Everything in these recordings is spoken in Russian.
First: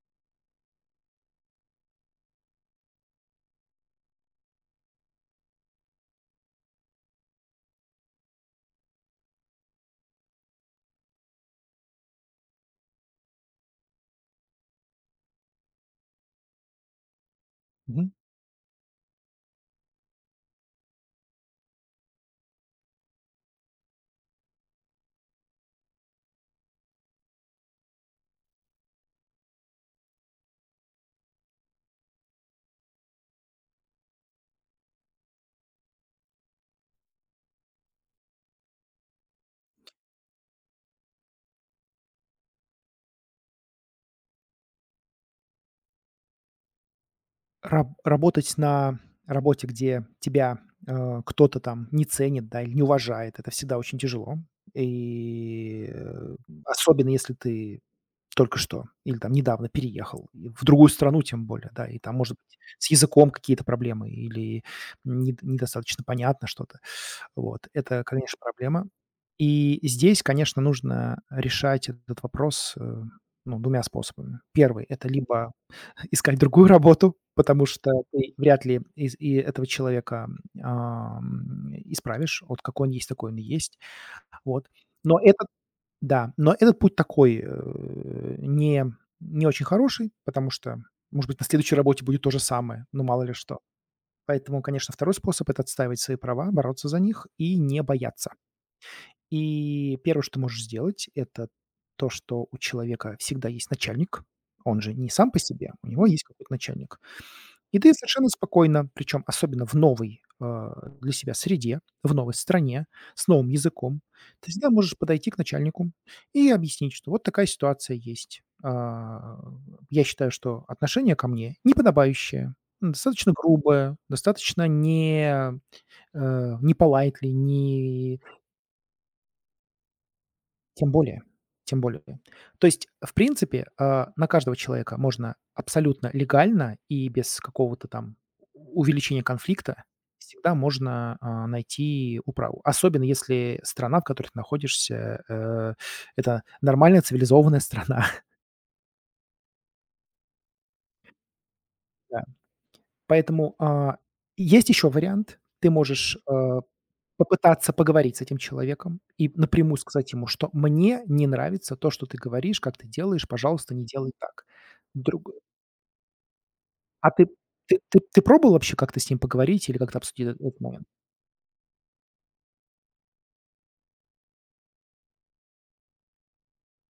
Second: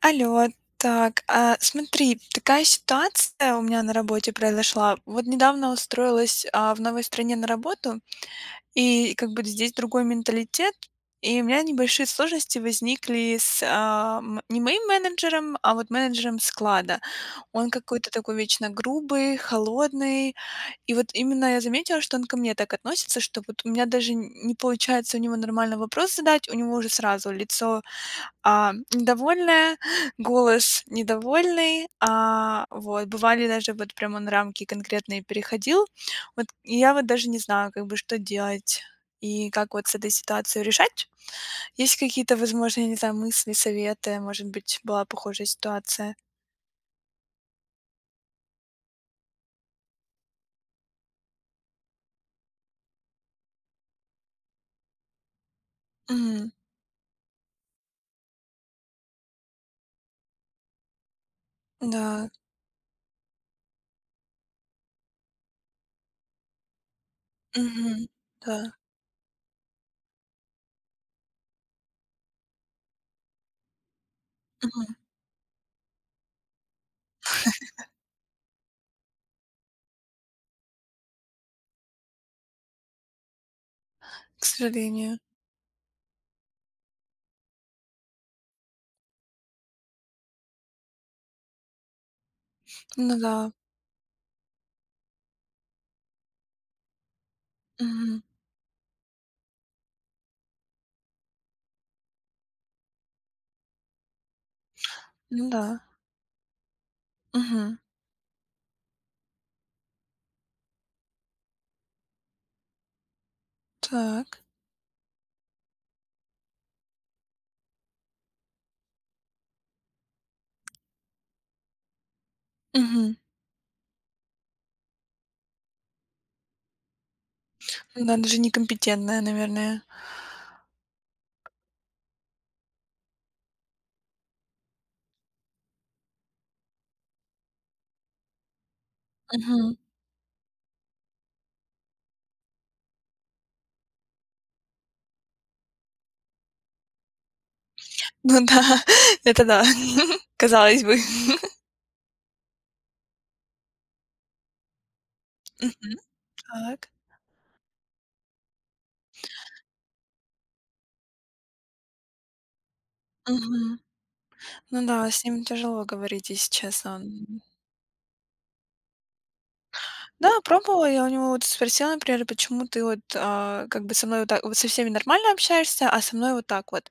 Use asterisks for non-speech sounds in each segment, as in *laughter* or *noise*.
Алло, так, смотри, такая ситуация у меня на работе произошла. Вот недавно устроилась, в новой стране на работу, и как бы здесь другой менталитет, и у меня небольшие сложности возникли с, не моим менеджером, а вот менеджером склада. Он Мгм. какой-то такой вечно грубый, холодный. И вот именно я заметила, что он ко мне так относится, что вот у меня даже н не получается у него нормально вопрос задать, у него уже сразу лицо недовольная, голос недовольный, вот. Бывали даже вот прям он рамки конкретные переходил. Вот и я вот даже не знаю, как бы, что делать и как вот с этой ситуацией решать. Есть какие-то, возможно, я не знаю, мысли, советы? Может быть, была похожая ситуация? Работать на работе, где тебя, кто-то там не ценит, да, или не уважает — это всегда очень тяжело. И, э, Мгм. Особенно если ты только что или там недавно переехал и в другую страну, тем более, да, и там, Да. может быть, с языком какие-то проблемы или недостаточно понятно что-то. Вот. Это, Мгм. конечно, Да. проблема. И здесь, конечно, нужно решать этот вопрос, ну, 2 способами. Первый — Мгм. это либо искать другую работу, потому что ты вряд ли из и этого человека, исправишь. Вот какой он есть, такой он и есть. К Вот. Но сожалению. этот да, но этот путь такой, не не очень хороший, потому что, может быть, на следующей работе будет то же самое, ну, Ну мало ли да. что. Поэтому, конечно, второй способ — это отстаивать свои права, бороться за них и не Мгм. бояться. И первое, что ты можешь сделать — это то, что у человека всегда есть начальник. Он же не сам по Ну да. себе, у него есть какой-то начальник. Мгм. И ты совершенно спокойно, причем особенно в новой, для себя среде, в новой стране, с новым языком, Так. ты всегда можешь подойти к начальнику и объяснить, что вот такая ситуация есть. Я считаю, что отношение ко мне неподобающее, Мгм. достаточно грубое, достаточно не, э, не politely, Ну да, не даже некомпетентная, наверное. тем более, тем более. То есть, в принципе, на каждого человека можно абсолютно легально и без какого-то там у увеличения конфликта всегда можно, найти управу. Особенно если страна, в которой ты находишься, это нормальная цивилизованная страна. *laughs* Ну да, *laughs* это да, *laughs* казалось бы. Да. Поэтому, есть еще вариант. *laughs* Ты Мгм. можешь, Так. попытаться поговорить с этим человеком и напрямую сказать ему, что: "Мне не нравится то, что ты говоришь, как ты делаешь. Пожалуйста, Мгм. не делай так". Ну да, с Друг ним тяжело говорить, если честно. А ты Он ты пробовал вообще как-то с ним поговорить или как-то обсудить Да, этот момент? пробовала. Я у него вот спросила, например, почему ты вот как бы со мной вот так вот со всеми нормально общаешься, а со мной вот так вот.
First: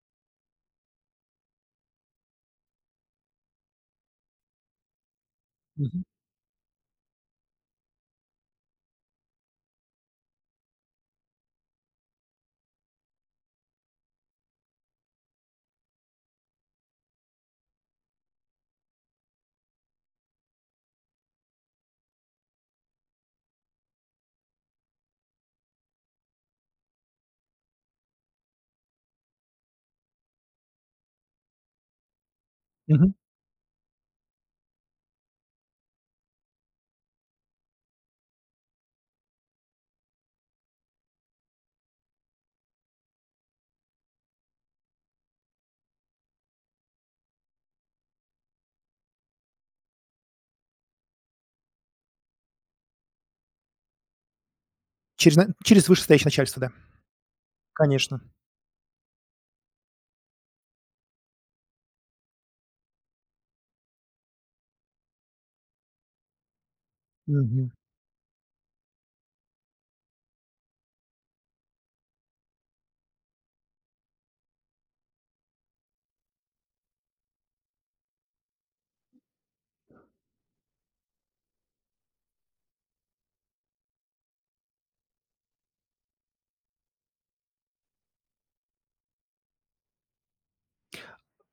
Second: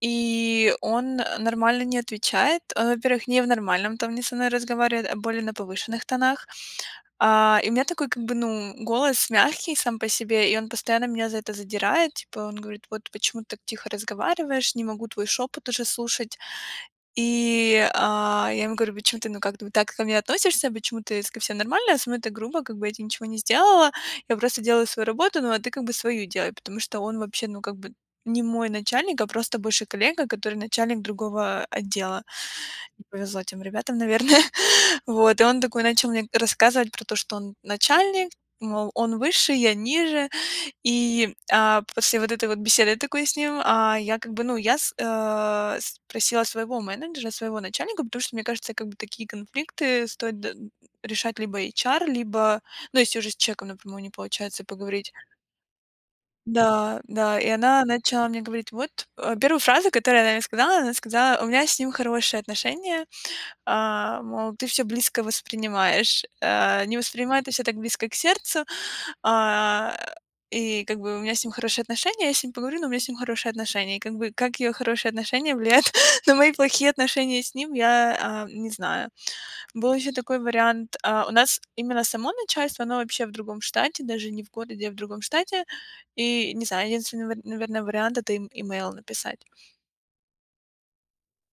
И он нормально не отвечает. Он, во-первых, не в нормальном тоне со мной разговаривает, а более на Мгм. повышенных тонах. И у меня такой, как бы, ну, голос мягкий сам по себе, и он постоянно меня за это задирает. Типа, он говорит, вот почему ты так тихо разговариваешь, не могу твой шепот уже слушать. И, я ему говорю: "Почему ты, ну, как бы так ко мне относишься? Почему ты с ко всем нормально, со мной так грубо, как бы я те ничего не сделала. Я просто делаю свою работу, ну, а ты как бы свою делай". Потому что он вообще, ну, как бы не мой начальник, а просто бывший коллега, который начальник другого отдела. Не Мгм. повезло тем ребятам, наверное. *laughs* Вот, и он такой начал мне рассказывать про то, что он начальник, мол, он выше, я ниже. И, после вот этой вот беседы такой с ним, я как бы, ну, спросила своего менеджера, своего начальника, потому что, мне кажется, как бы такие конфликты стоит д решать либо HR, либо, ну, если уже с человеком напрямую не получается поговорить. Через на через вышестоящее начальство, да. Да, да, и она Конечно. начала мне говорить, вот, 1 фразу, которую она мне сказала, она сказала: "У меня с ним хорошие отношения". Мол, ты все близко воспринимаешь. Не воспринимает это все Мгм. так близко к сердцу. А, и как бы у меня с ним хорошие отношения, я с ним поговорю, но у меня с ним хорошие отношения. И как бы как ее хорошие отношения влияют *laughs* на мои плохие отношения с ним, я, не знаю. Был еще такой вариант. У нас именно само начальство, оно вообще в другом штате, даже не в городе, а в другом штате. И не знаю, единственный, наверное, вариант — это им имейл написать.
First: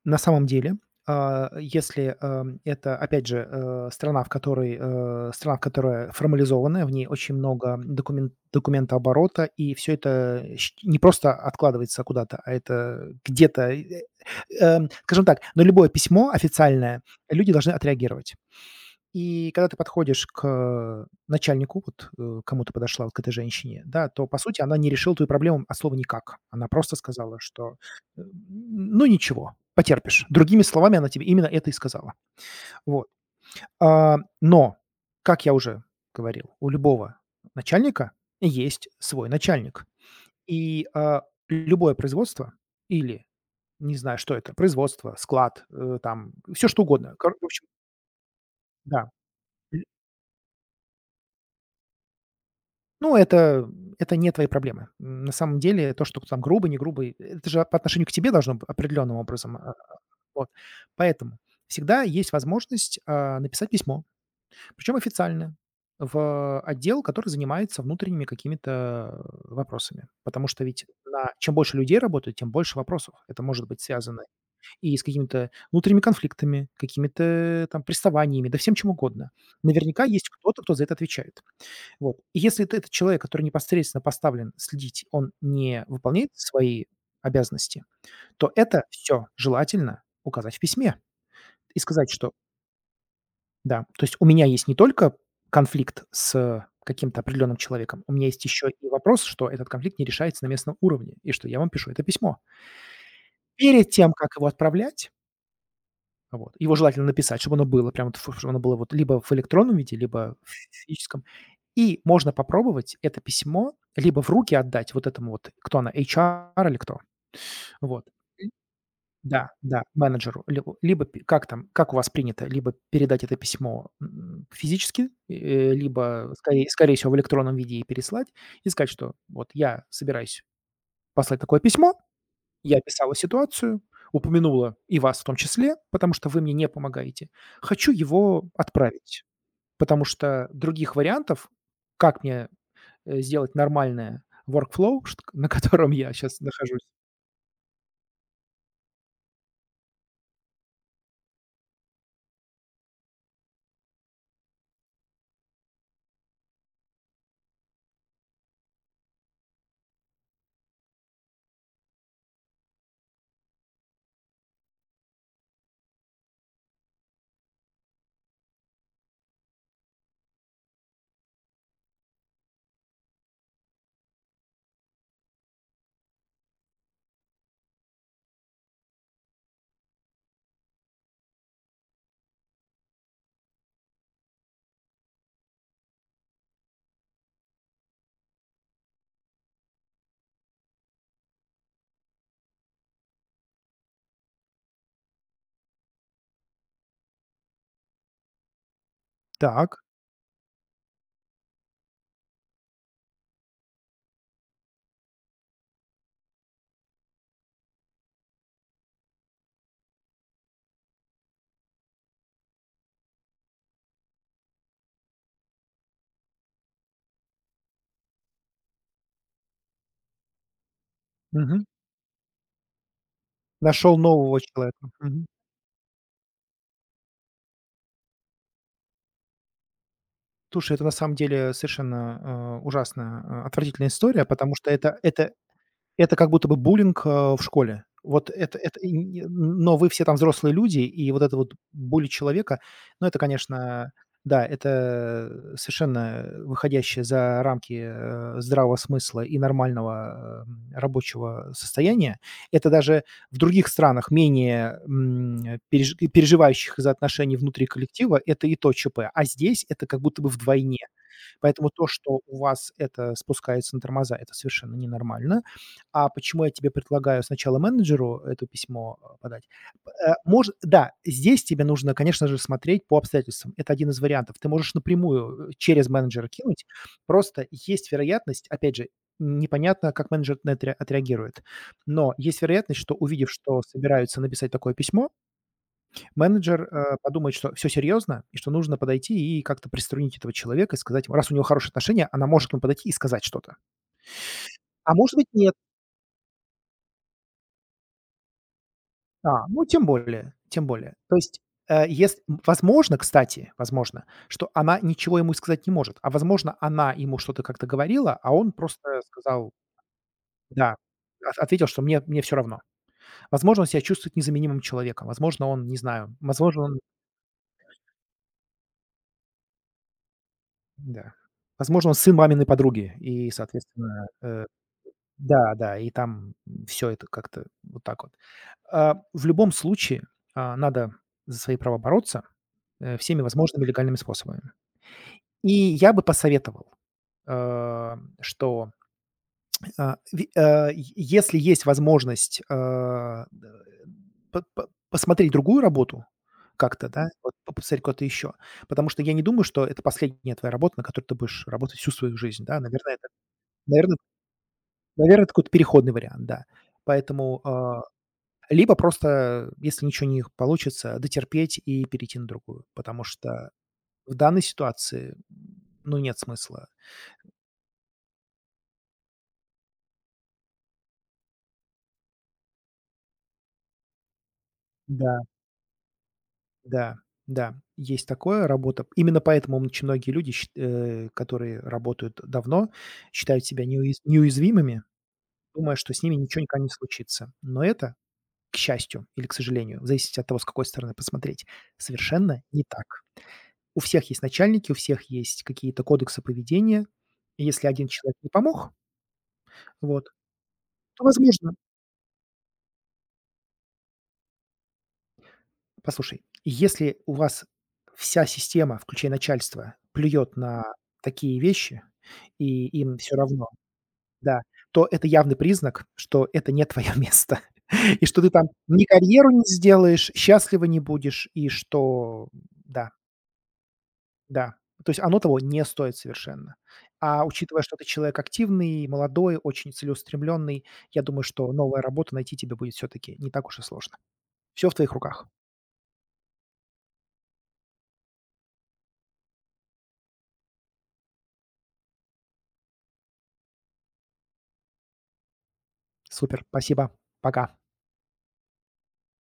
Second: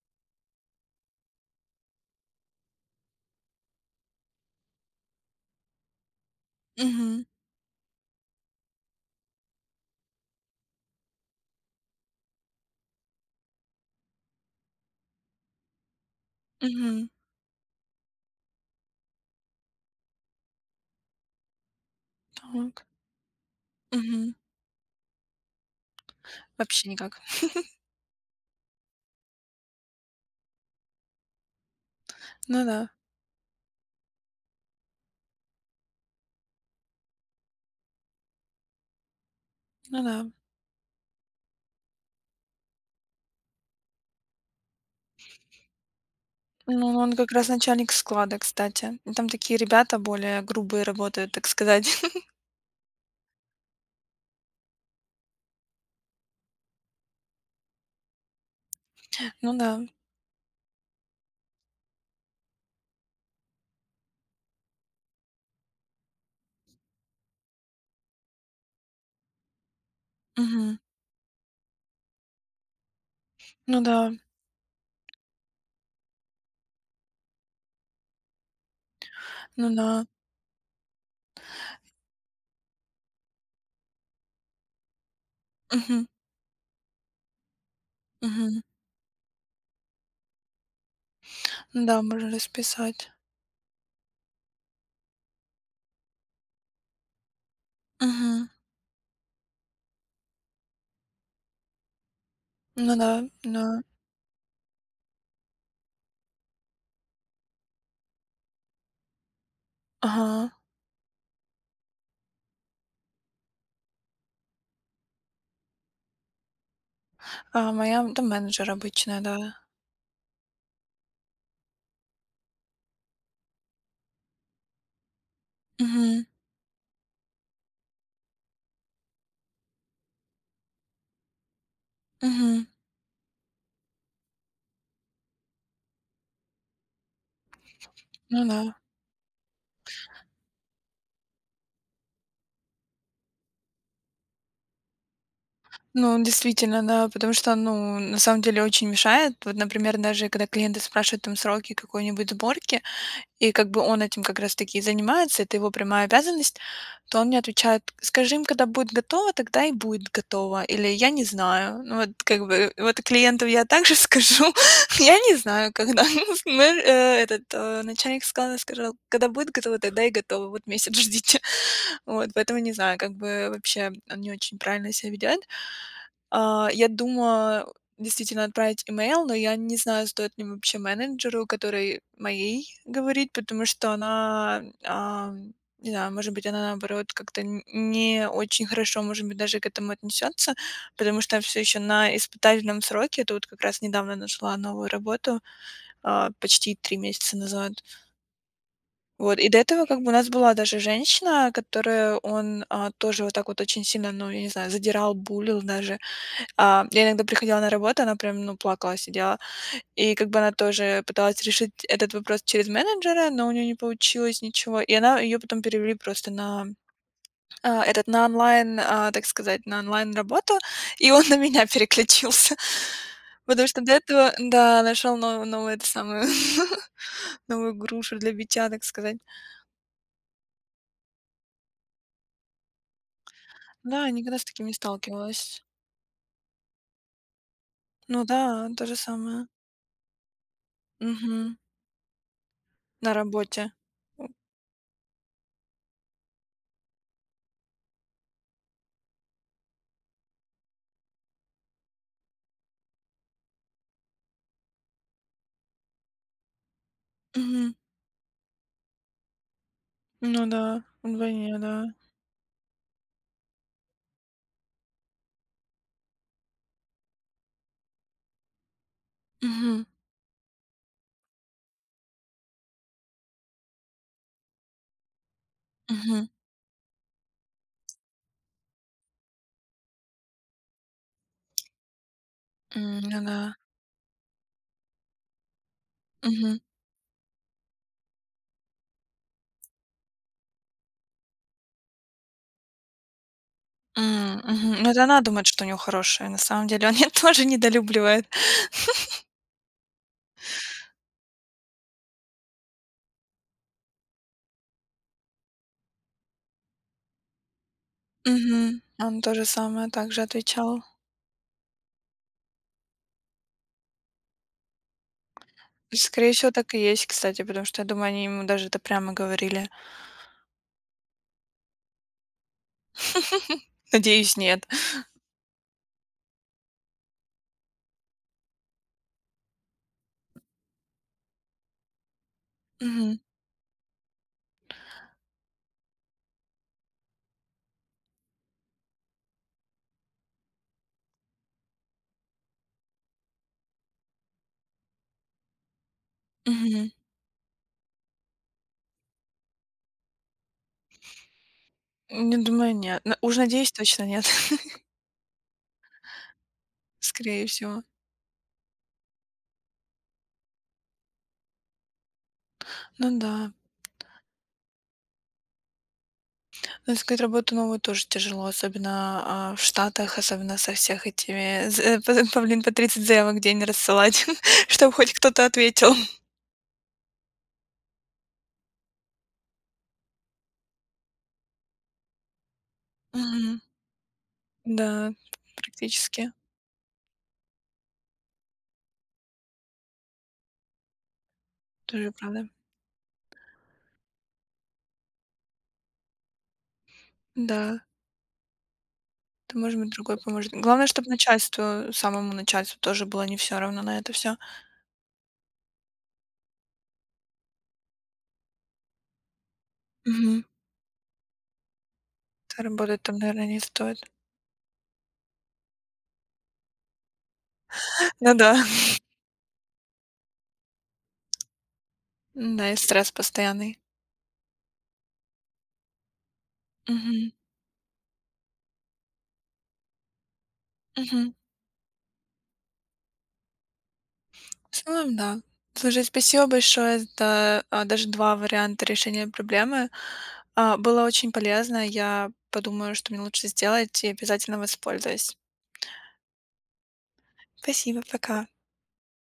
На самом деле, если, это, опять же, страна, в которой, страна, в которая формализованная, в ней Мгм. очень много документооборота, и всё это щ не просто откладывается куда-то, а это где-то, скажем так, на любое письмо официальное Мгм. люди должны отреагировать. И когда ты подходишь к начальнику, вот, кому ты Так. подошла, вот к этой женщине, да, то, Мгм. по сути, она не решила твою проблему от слова никак. Она Вообще просто никак. сказала, что, *laughs* ну, ничего, потерпишь. Другими словами, она тебе именно это и сказала. Ну да, Вот. А, но, как я уже говорил, у любого начальника есть свой начальник. ну да. И, а, любое производство или, не знаю, что это, производство, склад, там, все Ну, что ну, он угодно. как Кор В раз общем, начальник склада, кстати. да. И там такие ребята более грубые работают, так сказать. *laughs* Ну, это это не твои проблемы. На самом деле, то, что там грубый, не грубый, это же по отношению к тебе должно быть определенным Ну образом. Да. Вот. Поэтому всегда есть возможность, написать письмо, причем официально, в отдел, который занимается внутренними какими-то вопросами. Потому что Мгм. ведь на чем больше людей работает, тем больше вопросов. Это может быть Ну да, связано и с какими-то внутренними конфликтами, какими-то там приставаниями, да всем чем угодно. ну Наверняка да. есть кто-то, кто за это отвечает. Вот. И если этот человек, который непосредственно поставлен следить, он не Мгм, выполняет свои обязанности, то мгм. это все желательно указать в письме и Ну да, сказать, можно что расписать. да, то есть у меня есть не только конфликт с каким-то определенным человеком, у меня есть Мгм. еще и вопрос, что этот конфликт не решается на местном уровне, и что я вам пишу это письмо. Ну да, да. Перед тем, как его отправлять, вот, его желательно написать, чтобы оно было прям вот ф чтобы оно было вот либо в электронном виде, либо в Ага. физическом. И можно попробовать это письмо либо в руки отдать вот этому вот, кто она, HR или кто? А моя, Вот. да, менеджер обычная, да. Да, да, менеджеру. Либо либо п как там, как у вас принято, либо передать это письмо, физически, Мгм, либо, скорее всего, в электронном виде и переслать, и сказать, что вот я собираюсь послать такое письмо, мгм. я описала ситуацию, упомянула и вас в том числе, потому что вы мне не помогаете. Хочу Ну его да. отправить, потому что других вариантов, как мне сделать нормальное workflow, *laughs* шт на котором я Ну, сейчас нахожусь. действительно, да, потому что, ну, на самом деле очень мешает. Вот, например, даже когда клиенты спрашивают там сроки какой-нибудь сборки, и как бы он этим как раз таки и занимается, это его прямая обязанность, то он мне отвечает: "Скажи им, когда будет готово, тогда и будет готово". Или: "Я не знаю". Ну вот как бы, вот клиенту я также *laughs* скажу: "Я не знаю, когда". *laughs* Мэр, этот, начальник сказал: "Когда будет готово, тогда и готово. Вот месяц ждите". *laughs* Вот, поэтому не знаю, как бы вообще он не очень правильно себя ведет. Я думаю, действительно отправить имейл, но я не знаю, стоит ли вообще менеджеру, который моей, говорить, потому что она, не знаю, может быть, она, наоборот, как-то н не очень хорошо, может быть, даже к этому отнесется, потому что все еще на испытательном сроке. Я Тут как раз недавно нашла новую работу, почти 3 месяца назад. Вот, и до Так. этого как бы у нас была даже женщина, которая он, тоже вот так вот очень сильно, ну, я не знаю, задирал, булил даже. Я иногда приходила на работу, она прям, ну, плакала, сидела. И как бы она тоже пыталась решить этот вопрос через менеджера, но у нее не получилось ничего. И она ее потом перевели просто на этот на онлайн, так сказать, на онлайн работу, и он *laughs* на Мгм. меня переключился. *laughs* Потому что до Нашел этого, нового человека. да, нашел Мгм. новую, новую это самую *laughs* новую грушу для битья, так сказать. Слушай, это на самом деле совершенно, ужасно, отвратительная Да, я история, никогда с потому таким что не это сталкивалась. это как будто бы буллинг, в школе. Ну Вот да, это то и же не самое. Но вы все там взрослые люди, и вот это вот Мгм. боль человека, ну, На это, работе. конечно, да, это, совершенно, выходящее за рамки, здравого смысла и нормального, рабочего состояния. Это даже в других странах, менее, переживающих из-за отношений внутри Мгм. коллектива, это и то ЧП, а здесь это как будто бы Ну да, вдвойне. вдвойне, Поэтому да. то, что у вас это спускается на тормоза, это совершенно ненормально. А почему я тебе предлагаю сначала менеджеру это письмо, подать? Мгм, П э, мож да, здесь тебе нужно, конечно же, смотреть по обстоятельствам. Это один из вариантов. Ты можешь напрямую, через менеджера мгм. кинуть. Просто есть вероятность, опять же, непонятно, как менеджер на это ре отреагирует. Но есть вероятность, что, Ну увидев, да. что собираются написать такое письмо, Мгм, менеджер, подумает, что все серьезно и что нужно подойти и как-то приструнить этого человека и сказать ему, раз у него хорошие отношения, она может к нему подойти и сказать что-то. м, мгм. Ну, А это может она быть, думает, нет. что у него хорошее. На самом деле он ее *laughs* тоже недолюбливает. Ну, тем более, тем более. То есть, возможно, кстати, возможно, что она ничего ему сказать не может, возможно, она ему что-то как-то говорила, а он Мгм. просто Он то же сказал самое также да, отвечал. от ответил, что мне все равно. Возможно, он себя чувствует незаменимым человеком, возможно, он, не знаю, Скорее всего, возможно, так и он есть, кстати, потому что, я думаю, они ему даже это прямо говорили. да, возможно, он сын маминой подруги и, соответственно, Надеюсь, нет. да, да, и там все это как-то вот так вот. В любом случае, надо за свои права бороться, Мгм, всеми возможными легальными способами. И я бы посоветовал, э, что, э, ви э, е если есть возможность, э, д по посмотреть другую работу как-то, мгм. да, вот по посмотреть куда-то еще. Потому что я не думаю, что это последняя твоя работа, на которой ты будешь работать всю свою Не жизнь, да. думаю, нет. На уж надеюсь, наверное, точно нет. *laughs* наверно, это какой-то переходный вариант, да. Поэтому, Скорее всего. либо просто, если ничего не получится, дотерпеть и перейти на другую, потому Ну что да. в данной ситуации, ну, нет смысла. Ну, искать работу новую тоже тяжело, особенно, в Штатах, особенно со всех этими ЗП по, блин, по 30 заявок в день рассылать, *laughs* чтобы хоть Да. кто-то ответил. Да, да, есть такое, работа. Именно поэтому очень многие люди, которые работают давно, считают Мгм. себя неуязвимыми, Да, думая, что с ними практически. ничего никогда не случится. Но это, к счастью или к сожалению, в зависимости от того, с какой стороны посмотреть, Тоже совершенно правда. не так. У всех есть начальники, у всех есть какие-то кодексы поведения. И если Да, один человек не помог, то может быть, вот, другой поможет. Главное, то, чтобы возможно. начальству, самому начальству тоже было не все равно на это все. Послушай, если у вас вся система, включая начальство, плюет Мгм. на такие вещи, Да, и им работать все там, равно, наверное, не стоит. да, то это явный признак, что это не твое место, *laughs* и *laughs* что ты Ну там да. ни карьеру не сделаешь, счастлива не будешь, и что Да и да, стресс постоянный. да, то есть оно того не стоит совершенно. А Мгм. учитывая, что ты человек активный, молодой, очень целеустремленный, я думаю, Мгм. что новая работа найти тебе будет все таки не так уж и сложно. Все в В твоих целом, руках. да. Слушай, спасибо большое за, даже 2 варианта решения проблемы. Было очень полезно. Я подумаю, что мне лучше сделать, и обязательно воспользуюсь. Супер, спасибо, пока. Спасибо, пока.